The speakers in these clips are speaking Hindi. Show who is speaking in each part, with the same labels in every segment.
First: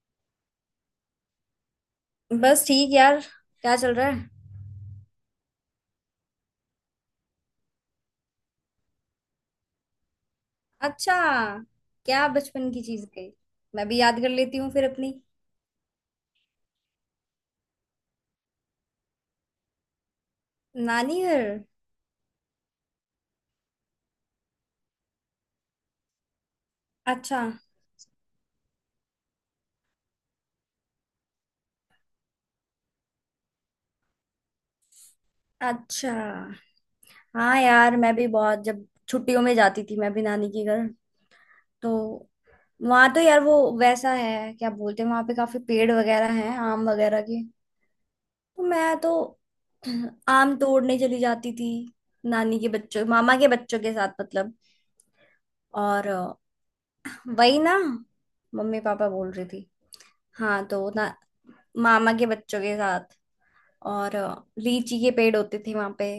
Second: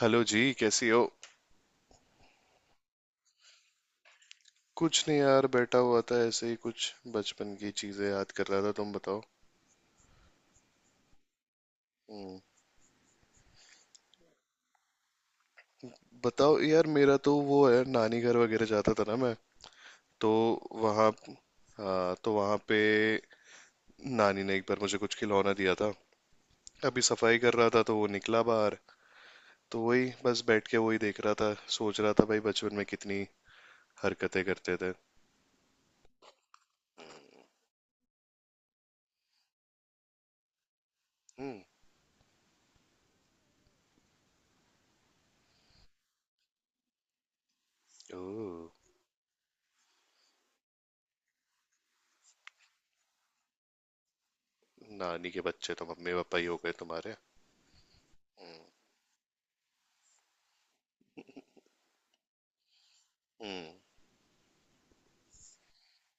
Speaker 1: हेलो जी, कैसी हो?
Speaker 2: बस ठीक यार। क्या चल रहा है?
Speaker 1: कुछ नहीं यार, बैठा हुआ था ऐसे ही, कुछ बचपन की चीजें याद कर रहा था। तुम बताओ।
Speaker 2: अच्छा, क्या
Speaker 1: हम्म।
Speaker 2: बचपन की चीज गई? मैं भी याद कर लेती हूँ फिर अपनी।
Speaker 1: बताओ यार, मेरा तो वो है, नानी घर वगैरह जाता था ना मैं, तो वहाँ।
Speaker 2: नानी घर।
Speaker 1: हाँ, तो वहाँ पे नानी ने एक बार मुझे कुछ खिलौना दिया था। अभी सफाई
Speaker 2: अच्छा।
Speaker 1: कर रहा था तो वो निकला बाहर। तो वही बस बैठ के वही देख रहा था, सोच रहा था भाई बचपन में कितनी हरकतें करते थे।
Speaker 2: अच्छा। हाँ यार, मैं भी बहुत जब छुट्टियों में जाती थी मैं भी नानी के घर,
Speaker 1: हम्म।
Speaker 2: तो वहां, तो यार वो वैसा है, क्या बोलते हैं, वहां पे काफी पेड़ वगैरह हैं, आम वगैरह के।
Speaker 1: ओह।
Speaker 2: तो मैं तो आम तोड़ने चली जाती थी, नानी के बच्चों मामा के बच्चों के साथ, मतलब।
Speaker 1: नानी के बच्चे तो
Speaker 2: और
Speaker 1: मम्मी
Speaker 2: अ,
Speaker 1: पापा ही हो गए तुम्हारे।
Speaker 2: वही ना।
Speaker 1: हम्म।
Speaker 2: मम्मी पापा बोल रही थी। हाँ तो ना, मामा के बच्चों के साथ।
Speaker 1: हम्म।
Speaker 2: और लीची के पेड़ होते थे वहां पे।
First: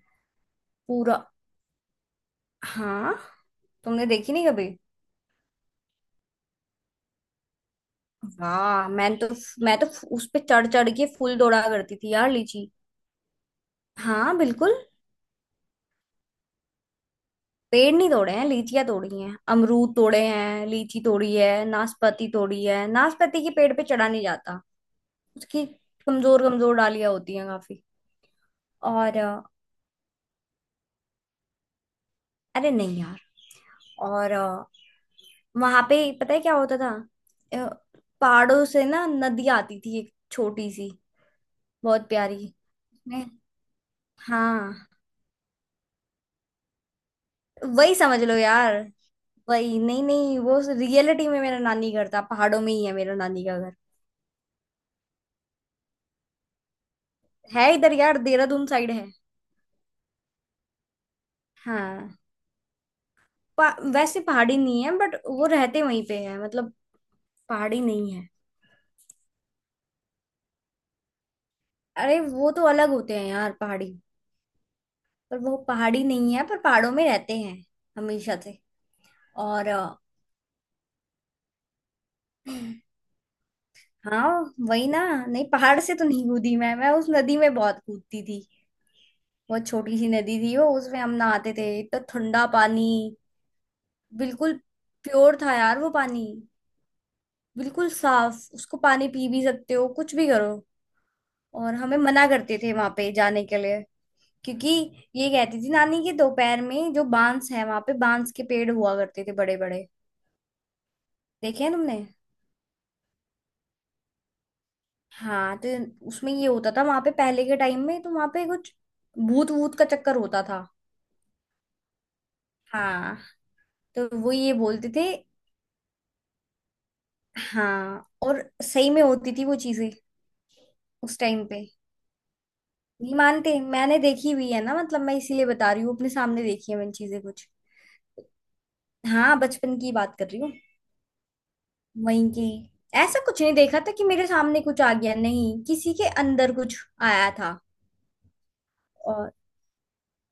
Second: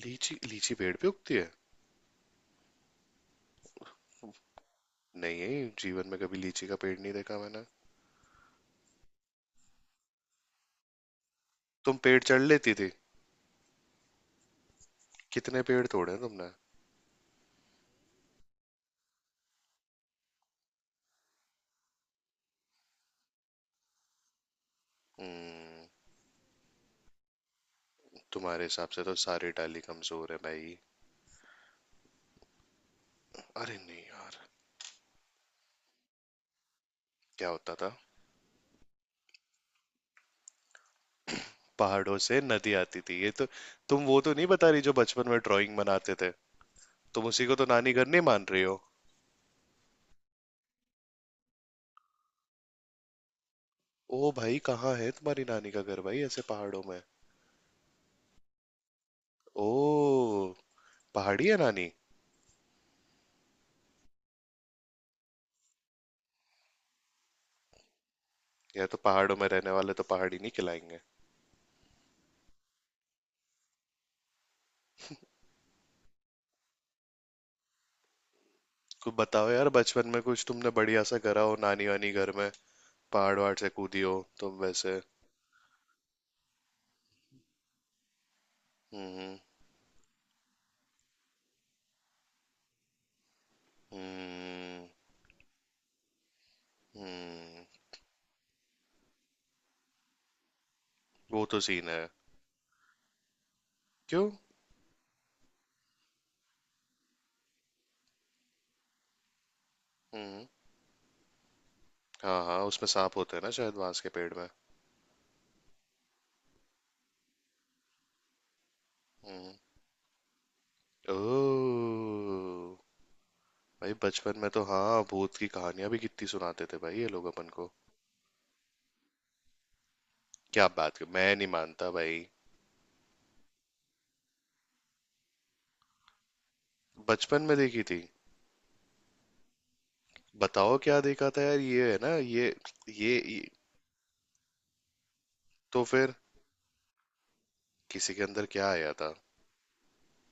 Speaker 1: लीची लीची पेड़ पे
Speaker 2: पूरा।
Speaker 1: उगती है?
Speaker 2: हाँ। तुमने देखी नहीं कभी?
Speaker 1: नहीं, जीवन में कभी लीची का पेड़ नहीं देखा मैंने।
Speaker 2: वाह, मैं तो उस पे चढ़ चढ़ के फूल तोड़ा
Speaker 1: तुम
Speaker 2: करती थी
Speaker 1: पेड़
Speaker 2: यार
Speaker 1: चढ़
Speaker 2: लीची।
Speaker 1: लेती थी?
Speaker 2: हाँ बिल्कुल।
Speaker 1: कितने पेड़ तोड़े हैं तुमने?
Speaker 2: पेड़ नहीं तोड़े हैं, लीचियां तोड़ी हैं, अमरूद तोड़े हैं, लीची तोड़ी है, नाशपाती तोड़ी है। नाशपाती के पेड़ पे चढ़ा नहीं जाता। उसकी
Speaker 1: हम्म।
Speaker 2: कमजोर कमजोर डालियां होती हैं काफी।
Speaker 1: तुम्हारे हिसाब से तो
Speaker 2: और
Speaker 1: सारी डाली कमजोर है भाई।
Speaker 2: अरे नहीं यार।
Speaker 1: अरे नहीं
Speaker 2: और
Speaker 1: यार।
Speaker 2: वहां पे पता है क्या होता था?
Speaker 1: क्या
Speaker 2: अ,
Speaker 1: होता था?
Speaker 2: पहाड़ों से ना नदी आती थी, एक छोटी सी, बहुत
Speaker 1: पहाड़ों से
Speaker 2: प्यारी।
Speaker 1: नदी आती थी
Speaker 2: मैं।
Speaker 1: ये तो? तुम वो तो नहीं बता रही
Speaker 2: हाँ
Speaker 1: जो बचपन में ड्राइंग बनाते थे? तुम उसी को तो नानी
Speaker 2: वही
Speaker 1: घर
Speaker 2: समझ
Speaker 1: नहीं
Speaker 2: लो
Speaker 1: मान रही
Speaker 2: यार।
Speaker 1: हो?
Speaker 2: वही, नहीं नहीं, वो रियलिटी में मेरा नानी घर था, पहाड़ों में ही है मेरा नानी का घर।
Speaker 1: ओ भाई, कहाँ है तुम्हारी नानी का घर भाई, ऐसे पहाड़ों में?
Speaker 2: है इधर यार, देहरादून साइड है।
Speaker 1: ओ। पहाड़ी है नानी?
Speaker 2: हाँ। पा, वैसे पहाड़ी नहीं है, बट वो रहते वहीं पे है मतलब। पहाड़ी नहीं है।
Speaker 1: या तो पहाड़ों में रहने वाले तो पहाड़ी नहीं खिलाएंगे।
Speaker 2: अरे वो तो अलग होते हैं यार पहाड़ी। पर वो पहाड़ी नहीं है, पर पहाड़ों में रहते हैं हमेशा से।
Speaker 1: कुछ बताओ यार,
Speaker 2: और
Speaker 1: बचपन में कुछ तुमने बढ़िया सा करा हो नानी वानी घर में।
Speaker 2: अ,
Speaker 1: पहाड़ वहाड़ से कूदी हो
Speaker 2: हाँ
Speaker 1: तुम
Speaker 2: वही
Speaker 1: वैसे?
Speaker 2: ना। नहीं, पहाड़ से तो नहीं कूदी मैं उस नदी में बहुत कूदती थी।
Speaker 1: हम्म,
Speaker 2: बहुत छोटी सी नदी थी वो, उसमें हम नहाते थे, इतना ठंडा पानी। बिल्कुल।
Speaker 1: हम्म,
Speaker 2: प्योर था यार वो पानी।
Speaker 1: हम्म।
Speaker 2: बिल्कुल साफ, उसको पानी पी भी सकते हो, कुछ भी करो।
Speaker 1: वो तो
Speaker 2: और
Speaker 1: सीन
Speaker 2: हमें
Speaker 1: है।
Speaker 2: मना करते थे वहां पे जाने के लिए।
Speaker 1: क्यों?
Speaker 2: क्योंकि ये कहती थी नानी कि दोपहर में जो बांस है, वहां पे बांस के पेड़ हुआ करते थे बड़े बड़े।
Speaker 1: हम्म।
Speaker 2: देखे हैं तुमने?
Speaker 1: हाँ हाँ, उसमें सांप होते हैं ना शायद, बांस के पेड़ में।
Speaker 2: हाँ, तो उसमें ये होता था, वहां पे पहले के टाइम में तो वहां पे कुछ भूत
Speaker 1: हम्म।
Speaker 2: वूत का चक्कर होता था।
Speaker 1: ओह।
Speaker 2: हाँ,
Speaker 1: भाई
Speaker 2: तो वो
Speaker 1: बचपन में
Speaker 2: ये
Speaker 1: तो
Speaker 2: बोलते
Speaker 1: हाँ,
Speaker 2: थे।
Speaker 1: भूत की कहानियां भी कितनी सुनाते थे भाई ये लोग अपन को।
Speaker 2: हाँ, और सही में होती थी वो चीजें
Speaker 1: क्या बात कर,
Speaker 2: उस
Speaker 1: मैं
Speaker 2: टाइम
Speaker 1: नहीं
Speaker 2: पे।
Speaker 1: मानता भाई।
Speaker 2: नहीं मानते? मैंने देखी हुई है ना, मतलब मैं इसीलिए बता रही हूँ, अपने सामने देखी है मैंने चीजें
Speaker 1: बचपन
Speaker 2: कुछ।
Speaker 1: में देखी थी?
Speaker 2: हाँ, बचपन की बात कर रही हूँ।
Speaker 1: बताओ क्या देखा था यार, ये है ना
Speaker 2: वहीं की।
Speaker 1: ये ये,
Speaker 2: ऐसा कुछ
Speaker 1: ये
Speaker 2: नहीं देखा था कि मेरे सामने कुछ आ गया, नहीं,
Speaker 1: तो
Speaker 2: किसी के
Speaker 1: फिर?
Speaker 2: अंदर कुछ आया था।
Speaker 1: किसी के अंदर क्या आया था?
Speaker 2: और,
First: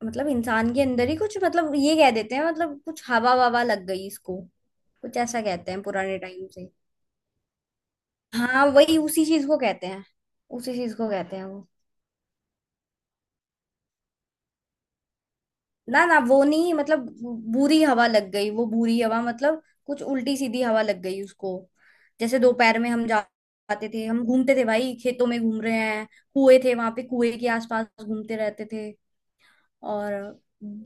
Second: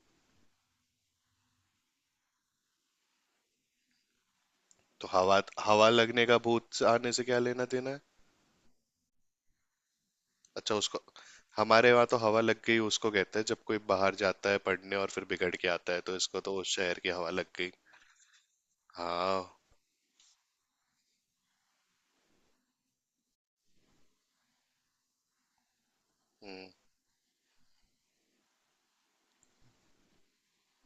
Speaker 2: मतलब इंसान के अंदर ही कुछ, मतलब ये कह देते हैं, मतलब कुछ हवा ववा लग गई इसको,
Speaker 1: तो
Speaker 2: कुछ
Speaker 1: हवा
Speaker 2: ऐसा कहते हैं
Speaker 1: हवा
Speaker 2: पुराने
Speaker 1: लगने का
Speaker 2: टाइम
Speaker 1: भूत
Speaker 2: से।
Speaker 1: से आने से क्या लेना देना?
Speaker 2: हाँ वही, उसी चीज को कहते हैं।
Speaker 1: अच्छा,
Speaker 2: उसी चीज
Speaker 1: उसको?
Speaker 2: को कहते हैं वो।
Speaker 1: हमारे वहाँ तो हवा लग गई उसको कहते हैं, जब कोई बाहर जाता है पढ़ने और फिर बिगड़ के आता है,
Speaker 2: ना
Speaker 1: तो
Speaker 2: ना,
Speaker 1: इसको
Speaker 2: वो
Speaker 1: तो
Speaker 2: नहीं
Speaker 1: उस शहर
Speaker 2: मतलब,
Speaker 1: की हवा लग गई।
Speaker 2: बुरी हवा लग गई, वो बुरी हवा,
Speaker 1: हाँ।
Speaker 2: मतलब कुछ उल्टी सीधी हवा लग गई उसको। जैसे दोपहर में जाते थे हम, घूमते थे भाई, खेतों में घूम रहे हैं, कुएं
Speaker 1: हम्म,
Speaker 2: थे वहां पे, कुएं के आसपास घूमते रहते थे। और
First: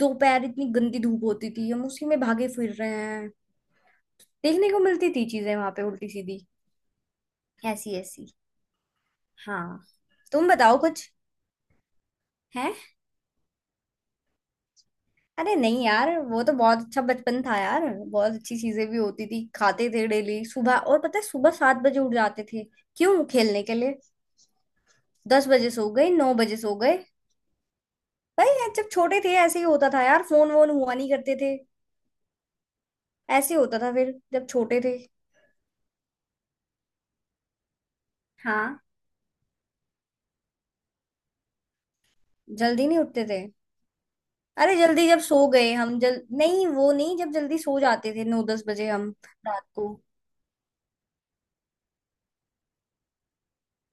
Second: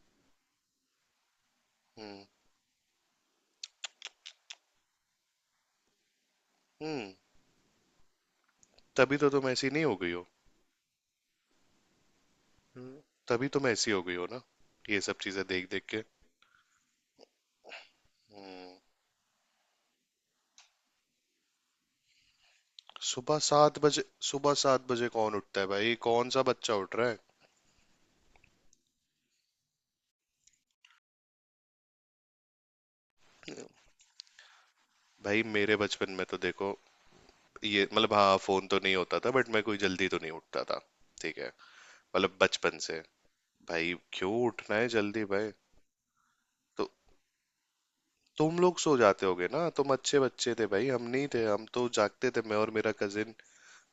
Speaker 2: दोपहर इतनी गंदी धूप होती थी, हम उसी में
Speaker 1: हम्म,
Speaker 2: भागे फिर रहे हैं। देखने को मिलती थी चीजें वहां पे, उल्टी सीधी,
Speaker 1: हम्म।
Speaker 2: ऐसी ऐसी।
Speaker 1: तभी तो तुम ऐसी नहीं
Speaker 2: हाँ।
Speaker 1: हो गई हो?
Speaker 2: तुम बताओ कुछ है।
Speaker 1: हम्म। तभी तुम ऐसी हो गई हो ना, ये सब चीजें
Speaker 2: अरे
Speaker 1: देख देख
Speaker 2: नहीं
Speaker 1: के।
Speaker 2: यार, वो तो बहुत अच्छा बचपन था यार। बहुत अच्छी
Speaker 1: हम्म।
Speaker 2: चीजें भी होती थी, खाते थे डेली सुबह। और पता है, सुबह 7 बजे उठ जाते थे। क्यों?
Speaker 1: सुबह
Speaker 2: खेलने के
Speaker 1: सात
Speaker 2: लिए।
Speaker 1: बजे सुबह सात बजे कौन
Speaker 2: दस
Speaker 1: उठता है
Speaker 2: बजे सो
Speaker 1: भाई,
Speaker 2: गए,
Speaker 1: कौन
Speaker 2: नौ
Speaker 1: सा
Speaker 2: बजे
Speaker 1: बच्चा
Speaker 2: सो
Speaker 1: उठ
Speaker 2: गए।
Speaker 1: रहा है?
Speaker 2: भाई यार, जब छोटे थे ऐसे ही होता था यार, फोन वोन हुआ नहीं करते थे। ऐसे ही होता था फिर जब छोटे थे।
Speaker 1: भाई मेरे बचपन में तो देखो, ये मतलब हाँ, फोन तो
Speaker 2: हाँ,
Speaker 1: नहीं होता था, बट मैं कोई जल्दी तो नहीं उठता था। ठीक है, मतलब बचपन
Speaker 2: जल्दी नहीं
Speaker 1: से।
Speaker 2: उठते थे।
Speaker 1: भाई क्यों
Speaker 2: अरे
Speaker 1: उठना है
Speaker 2: जल्दी जब
Speaker 1: जल्दी
Speaker 2: सो
Speaker 1: भाई?
Speaker 2: गए हम, जल नहीं,
Speaker 1: तो
Speaker 2: वो नहीं, जब जल्दी सो जाते थे नौ
Speaker 1: तुम
Speaker 2: दस
Speaker 1: लोग
Speaker 2: बजे
Speaker 1: सो
Speaker 2: हम,
Speaker 1: जाते होगे ना,
Speaker 2: रात को।
Speaker 1: तुम अच्छे बच्चे थे भाई, हम नहीं थे, हम तो जागते थे, मैं और मेरा कजिन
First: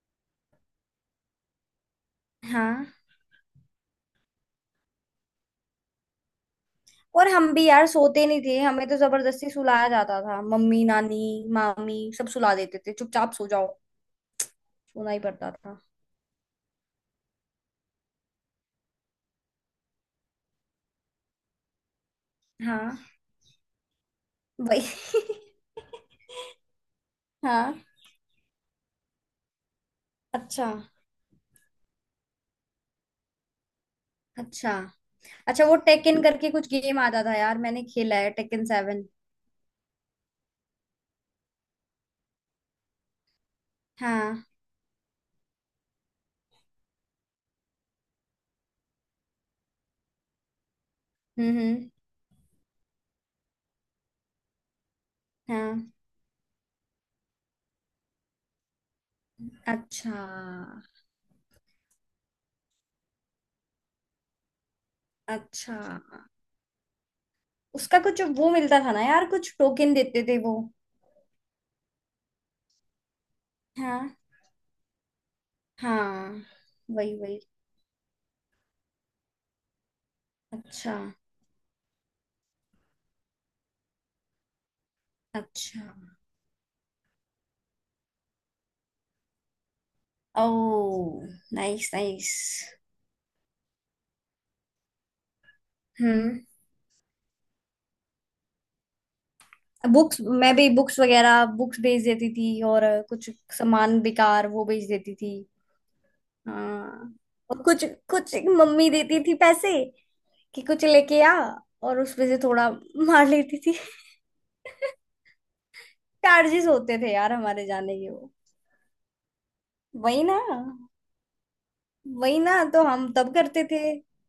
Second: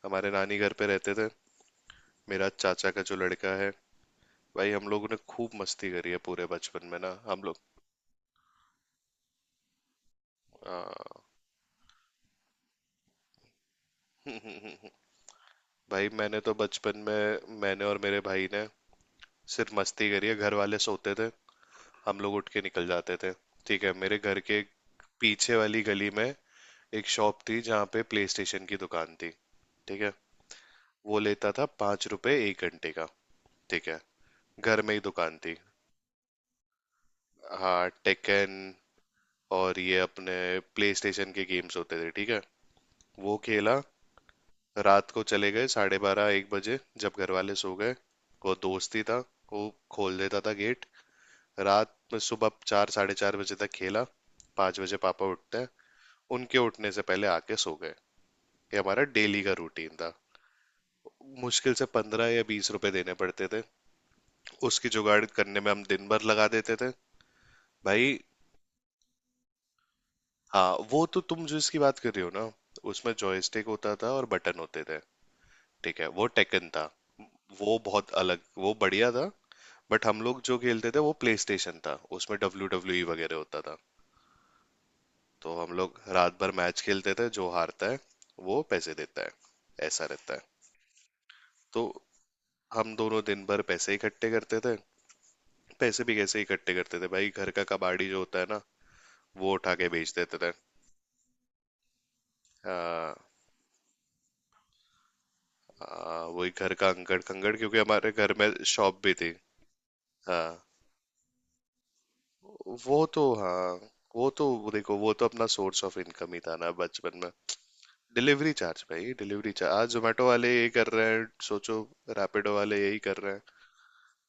Speaker 1: हमारे नानी घर पे रहते थे, मेरा चाचा
Speaker 2: हाँ,
Speaker 1: का जो लड़का है। भाई, हम लोगों ने खूब मस्ती करी है पूरे बचपन में ना
Speaker 2: और
Speaker 1: हम
Speaker 2: हम
Speaker 1: लोग।
Speaker 2: भी यार सोते नहीं थे, हमें तो जबरदस्ती सुलाया जाता था। मम्मी,
Speaker 1: हाँ।
Speaker 2: नानी, मामी सब सुला देते थे, चुपचाप सो जाओ। सोना ही पड़ता था।
Speaker 1: भाई, मैंने तो बचपन में मैंने और मेरे भाई ने सिर्फ मस्ती करी है। घर वाले सोते थे, हम लोग उठ के निकल
Speaker 2: हाँ
Speaker 1: जाते थे। ठीक है, मेरे घर के
Speaker 2: वही।
Speaker 1: पीछे वाली गली में एक शॉप थी
Speaker 2: हाँ।
Speaker 1: जहाँ पे प्ले स्टेशन की दुकान थी। ठीक है।
Speaker 2: अच्छा।
Speaker 1: वो लेता था 5 रुपए एक घंटे का। ठीक है,
Speaker 2: अच्छा।
Speaker 1: घर में ही दुकान थी।
Speaker 2: अच्छा, वो टेकन करके कुछ गेम आता था यार, मैंने
Speaker 1: हाँ,
Speaker 2: खेला है
Speaker 1: टेकन।
Speaker 2: टेकन 7।
Speaker 1: और ये अपने प्ले स्टेशन के गेम्स होते थे, ठीक है, वो खेला।
Speaker 2: हाँ।
Speaker 1: रात को चले गए 12:30 1 बजे, जब घर वाले सो गए। वो दोस्त ही था, वो खोल देता था गेट।
Speaker 2: हम्म।
Speaker 1: रात में सुबह 4 4:30 बजे तक खेला। 5 बजे पापा उठते हैं,
Speaker 2: हाँ।
Speaker 1: उनके उठने से पहले आके सो गए। ये हमारा डेली का रूटीन था।
Speaker 2: अच्छा।
Speaker 1: मुश्किल से 15 या 20 रुपए देने पड़ते थे, उसकी जुगाड़ करने में
Speaker 2: अच्छा,
Speaker 1: हम दिन भर लगा देते थे।
Speaker 2: उसका
Speaker 1: भाई,
Speaker 2: कुछ वो मिलता था ना यार, कुछ टोकन देते थे वो।
Speaker 1: हाँ वो तो, तुम जो इसकी बात कर रही हो ना, उसमें जॉयस्टिक होता था
Speaker 2: हाँ।
Speaker 1: और बटन होते थे, ठीक है, वो
Speaker 2: हाँ।
Speaker 1: टेकन था।
Speaker 2: वही वही।
Speaker 1: वो बहुत अलग, वो बढ़िया था। बट हम लोग जो खेलते
Speaker 2: अच्छा।
Speaker 1: थे वो प्ले स्टेशन था, उसमें WWE वगैरह होता था। तो हम
Speaker 2: अच्छा।
Speaker 1: लोग रात भर मैच खेलते थे, जो हारता है वो पैसे देता है, ऐसा रहता है।
Speaker 2: ओह।
Speaker 1: तो
Speaker 2: नाइस नाइस।
Speaker 1: हम दोनों दिन भर पैसे इकट्ठे करते थे। पैसे भी
Speaker 2: हम्म।
Speaker 1: कैसे इकट्ठे करते थे भाई, घर का कबाड़ी जो होता है ना, वो उठा के बेच
Speaker 2: बुक्स,
Speaker 1: देते
Speaker 2: मैं
Speaker 1: थे।
Speaker 2: भी बुक्स वगैरह बुक्स भेज देती थी, और
Speaker 1: आ,
Speaker 2: कुछ सामान बेकार वो भेज देती थी।
Speaker 1: आ, वही घर का
Speaker 2: हाँ,
Speaker 1: अंकड़ कंकड़,
Speaker 2: और
Speaker 1: क्योंकि
Speaker 2: कुछ,
Speaker 1: हमारे घर
Speaker 2: कुछ
Speaker 1: में
Speaker 2: मम्मी
Speaker 1: शॉप भी
Speaker 2: देती थी
Speaker 1: थी।
Speaker 2: पैसे
Speaker 1: हाँ।
Speaker 2: कि कुछ लेके आ, और उसमें से थोड़ा
Speaker 1: वो तो
Speaker 2: मार लेती
Speaker 1: हाँ,
Speaker 2: थी।
Speaker 1: वो तो देखो, वो तो अपना सोर्स ऑफ इनकम ही था
Speaker 2: चार्जेस
Speaker 1: ना
Speaker 2: होते थे
Speaker 1: बचपन में।
Speaker 2: यार हमारे जाने के वो।
Speaker 1: डिलीवरी चार्ज भाई, डिलीवरी चार्ज आज
Speaker 2: वही
Speaker 1: जोमेटो
Speaker 2: ना।
Speaker 1: वाले यही कर रहे हैं, सोचो।
Speaker 2: वही
Speaker 1: रैपिडो
Speaker 2: ना,
Speaker 1: वाले
Speaker 2: तो
Speaker 1: यही
Speaker 2: हम
Speaker 1: कर
Speaker 2: तब
Speaker 1: रहे हैं।
Speaker 2: करते थे।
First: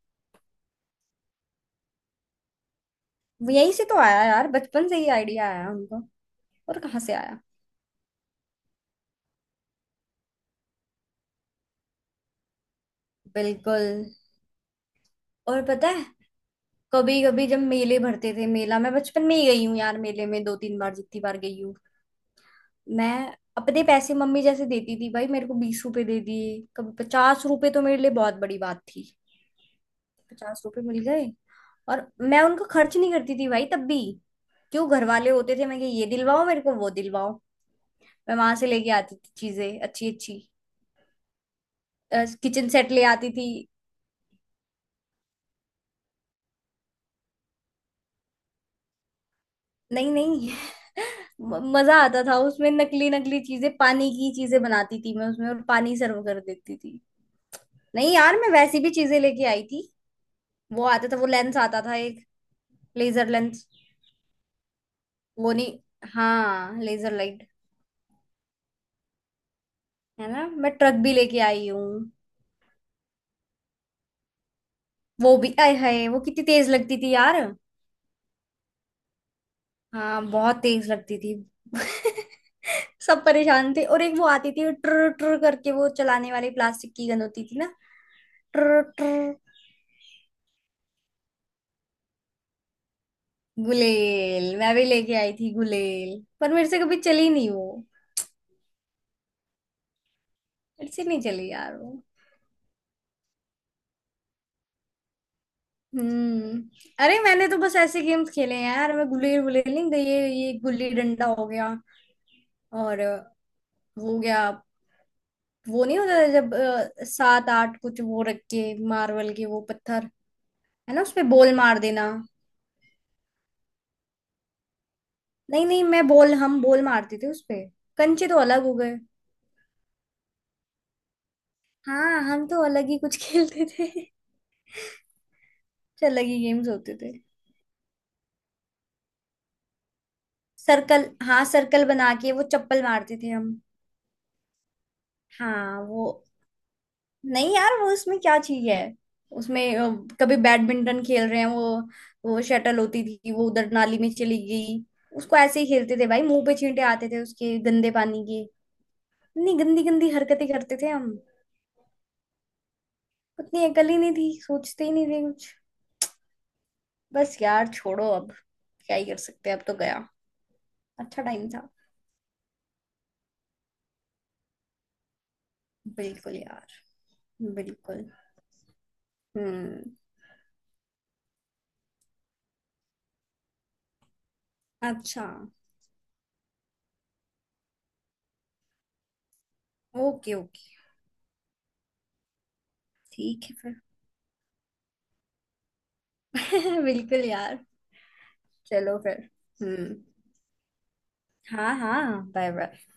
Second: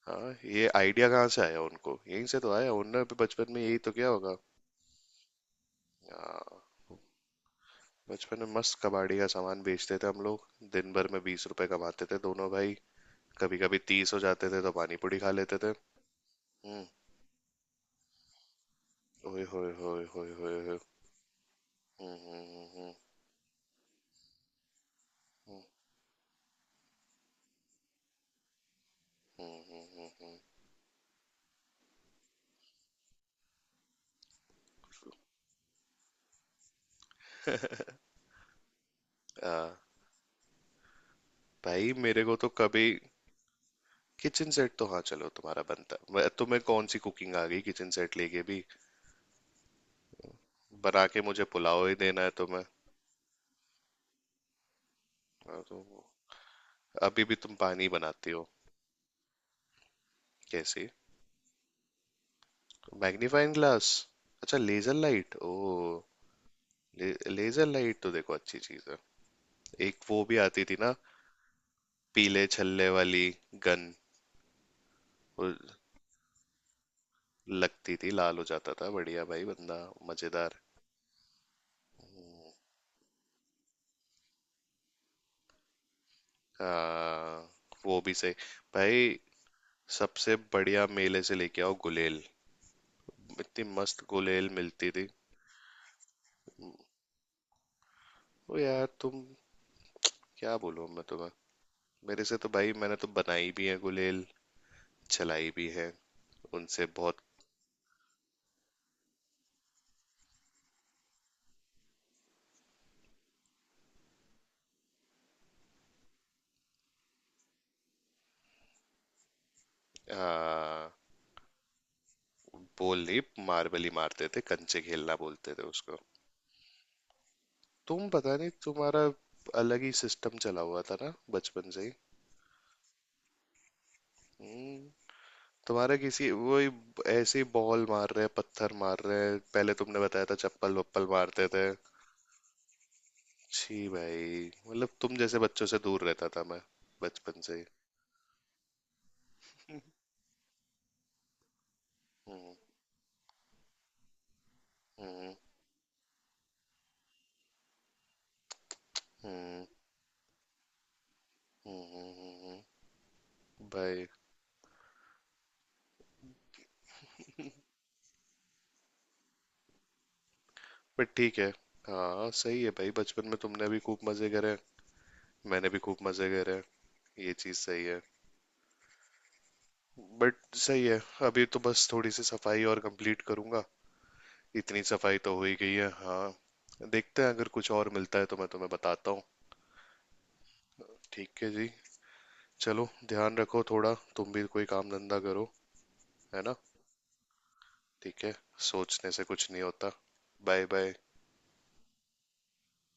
Speaker 1: हाँ, ये आइडिया कहाँ से आया उनको, यहीं से तो आया, उन्होंने भी बचपन में
Speaker 2: यहीं
Speaker 1: यही
Speaker 2: से
Speaker 1: तो
Speaker 2: तो
Speaker 1: किया
Speaker 2: आया
Speaker 1: होगा।
Speaker 2: यार, बचपन से ही आइडिया आया हमको।
Speaker 1: हाँ।
Speaker 2: और कहाँ से आया?
Speaker 1: बचपन में मस्त कबाड़ी का सामान बेचते थे हम लोग। दिन भर में 20 रुपए कमाते थे दोनों भाई। कभी कभी
Speaker 2: बिल्कुल।
Speaker 1: 30 हो जाते थे तो पानी पूरी खा लेते
Speaker 2: और
Speaker 1: थे।
Speaker 2: पता है,
Speaker 1: हम्म।
Speaker 2: कभी कभी जब मेले भरते थे, मेला मैं बचपन में
Speaker 1: ओए
Speaker 2: ही गई
Speaker 1: होए
Speaker 2: हूँ यार,
Speaker 1: होए
Speaker 2: मेले
Speaker 1: होए
Speaker 2: में दो
Speaker 1: होए होए।
Speaker 2: तीन बार जितनी बार गई हूँ
Speaker 1: हम्म, हम्म, हम्म,
Speaker 2: मैं, अपने पैसे, मम्मी जैसे देती थी भाई, मेरे को
Speaker 1: हम्म,
Speaker 2: 20 रुपए दे दिए, कभी 50 रुपए, तो मेरे लिए बहुत बड़ी बात थी।
Speaker 1: हम्म, हम्म,
Speaker 2: 50 रुपए मिल गए, और मैं उनको खर्च नहीं करती थी भाई तब भी। जो घर वाले होते थे, मैं कि ये दिलवाओ मेरे को, वो दिलवाओ। मैं वहां से लेके आती थी
Speaker 1: हम्म। हाँ।
Speaker 2: चीजें अच्छी अच्छी।
Speaker 1: भाई मेरे को तो
Speaker 2: किचन
Speaker 1: कभी।
Speaker 2: सेट ले आती थी।
Speaker 1: किचन सेट तो हाँ, चलो तुम्हारा बनता, तुम्हें कौन सी कुकिंग आ गई किचन सेट लेके भी।
Speaker 2: नहीं नहीं।
Speaker 1: बना के मुझे पुलाव ही
Speaker 2: मजा
Speaker 1: देना
Speaker 2: आता
Speaker 1: है
Speaker 2: था
Speaker 1: तुम्हें।
Speaker 2: उसमें, नकली नकली चीजें, पानी की चीजें बनाती थी मैं उसमें
Speaker 1: हाँ,
Speaker 2: और पानी
Speaker 1: तो
Speaker 2: सर्व कर देती थी।
Speaker 1: अभी भी तुम पानी
Speaker 2: नहीं
Speaker 1: बनाती
Speaker 2: यार,
Speaker 1: हो?
Speaker 2: मैं वैसी भी चीजें लेके आई थी। वो
Speaker 1: कैसे?
Speaker 2: आता था, वो लेंस आता था एक, लेजर
Speaker 1: मैग्नीफाइंग
Speaker 2: लेंस।
Speaker 1: ग्लास। अच्छा, लेजर लाइट,
Speaker 2: वो नहीं,
Speaker 1: ओ।
Speaker 2: हाँ
Speaker 1: ले,
Speaker 2: लेजर लाइट।
Speaker 1: लेजर लाइट तो देखो अच्छी चीज है। एक वो
Speaker 2: है
Speaker 1: भी
Speaker 2: ना?
Speaker 1: आती
Speaker 2: मैं
Speaker 1: थी
Speaker 2: ट्रक
Speaker 1: ना,
Speaker 2: भी लेके आई हूँ।
Speaker 1: पीले छल्ले वाली गन।
Speaker 2: वो
Speaker 1: वो
Speaker 2: भी आए, हाय वो कितनी तेज लगती थी यार।
Speaker 1: लगती थी, लाल हो जाता था बढ़िया भाई बंदा।
Speaker 2: हाँ बहुत
Speaker 1: मजेदार।
Speaker 2: तेज लगती थी। सब परेशान थे। और एक वो आती थी ट्र ट्र करके, वो चलाने वाली प्लास्टिक की गन होती
Speaker 1: हाँ,
Speaker 2: थी ना,
Speaker 1: वो भी सही।
Speaker 2: ट्र ट्र।
Speaker 1: भाई, सबसे बढ़िया मेले से लेके आओ गुलेल। इतनी मस्त गुलेल
Speaker 2: गुलेल, मैं भी
Speaker 1: मिलती थी।
Speaker 2: लेके आई थी गुलेल, पर मेरे से कभी चली नहीं वो।
Speaker 1: ओ यार तुम, क्या बोलूं
Speaker 2: मेरे
Speaker 1: मैं
Speaker 2: से नहीं
Speaker 1: तुम्हें।
Speaker 2: चली यार वो।
Speaker 1: मेरे से तो भाई, मैंने तो बनाई भी है गुलेल, चलाई भी है,
Speaker 2: हम्म।
Speaker 1: उनसे बहुत।
Speaker 2: अरे मैंने तो बस ऐसे गेम्स खेले हैं यार, मैं गुलेल गुलेल नहीं गई, ये गुल्ली डंडा हो गया। और वो हो गया। वो नहीं होता था, जब 7-8 कुछ वो रख के, मार्बल के वो पत्थर,
Speaker 1: आ,
Speaker 2: है ना, उसपे बॉल मार देना।
Speaker 1: बोल नहीं, मार्बल ही मारते थे, कंचे खेलना बोलते थे
Speaker 2: नहीं नहीं,
Speaker 1: उसको।
Speaker 2: मैं बॉल हम बॉल मारते थे उसपे।
Speaker 1: तुम
Speaker 2: कंचे
Speaker 1: पता
Speaker 2: तो
Speaker 1: नहीं,
Speaker 2: अलग हो गए।
Speaker 1: तुम्हारा अलग ही सिस्टम चला हुआ था ना बचपन से ही।
Speaker 2: हाँ, हम तो अलग ही कुछ खेलते थे कुछ।
Speaker 1: हम्म। तुम्हारा
Speaker 2: अलग
Speaker 1: किसी
Speaker 2: ही
Speaker 1: वही,
Speaker 2: गेम्स होते थे।
Speaker 1: ऐसे ही बॉल मार रहे हैं, पत्थर मार रहे हैं, पहले तुमने बताया था चप्पल
Speaker 2: सर्कल,
Speaker 1: वप्पल
Speaker 2: हाँ
Speaker 1: मारते थे।
Speaker 2: सर्कल बना के वो चप्पल मारते थे हम।
Speaker 1: छी भाई, मतलब तुम जैसे बच्चों से
Speaker 2: हाँ
Speaker 1: दूर
Speaker 2: वो।
Speaker 1: रहता था मैं बचपन से
Speaker 2: नहीं
Speaker 1: ही।
Speaker 2: यार, वो उसमें क्या चीज है, उसमें कभी बैडमिंटन खेल रहे हैं वो
Speaker 1: हम्म,
Speaker 2: शटल होती थी, वो उधर नाली में चली गई।
Speaker 1: हम्म,
Speaker 2: उसको ऐसे ही खेलते थे भाई, मुंह पे छींटे आते थे उसके गंदे पानी के। इतनी
Speaker 1: हम्म,
Speaker 2: गंदी गंदी हरकतें करते थे हम।
Speaker 1: हम्म, हम्म, हम्म।
Speaker 2: उतनी अकल ही
Speaker 1: भाई,
Speaker 2: नहीं थी, सोचते ही नहीं थे कुछ। बस यार छोड़ो अब, क्या ही कर सकते हैं, अब तो गया।
Speaker 1: पर
Speaker 2: अच्छा
Speaker 1: ठीक है।
Speaker 2: टाइम था।
Speaker 1: हाँ सही है भाई, बचपन में तुमने भी खूब मजे करे हैं, मैंने भी खूब मजे
Speaker 2: बिल्कुल
Speaker 1: करे हैं,
Speaker 2: यार।
Speaker 1: ये चीज सही है।
Speaker 2: बिल्कुल। हम्म।
Speaker 1: बट सही है, अभी तो बस थोड़ी सी सफाई और कंप्लीट करूंगा, इतनी सफाई
Speaker 2: अच्छा।
Speaker 1: तो हो ही गई है। हाँ, देखते हैं, अगर कुछ और मिलता है तो मैं तुम्हें बताता हूँ।
Speaker 2: Okay okay.
Speaker 1: ठीक है जी, चलो ध्यान
Speaker 2: ठीक
Speaker 1: रखो,
Speaker 2: है।
Speaker 1: थोड़ा तुम भी कोई काम धंधा करो, है ना?
Speaker 2: फिर बिल्कुल यार।
Speaker 1: ठीक है,
Speaker 2: चलो
Speaker 1: सोचने
Speaker 2: फिर।
Speaker 1: से कुछ नहीं होता।
Speaker 2: हम्म।
Speaker 1: Bye bye.
Speaker 2: हाँ हाँ बाय बाय।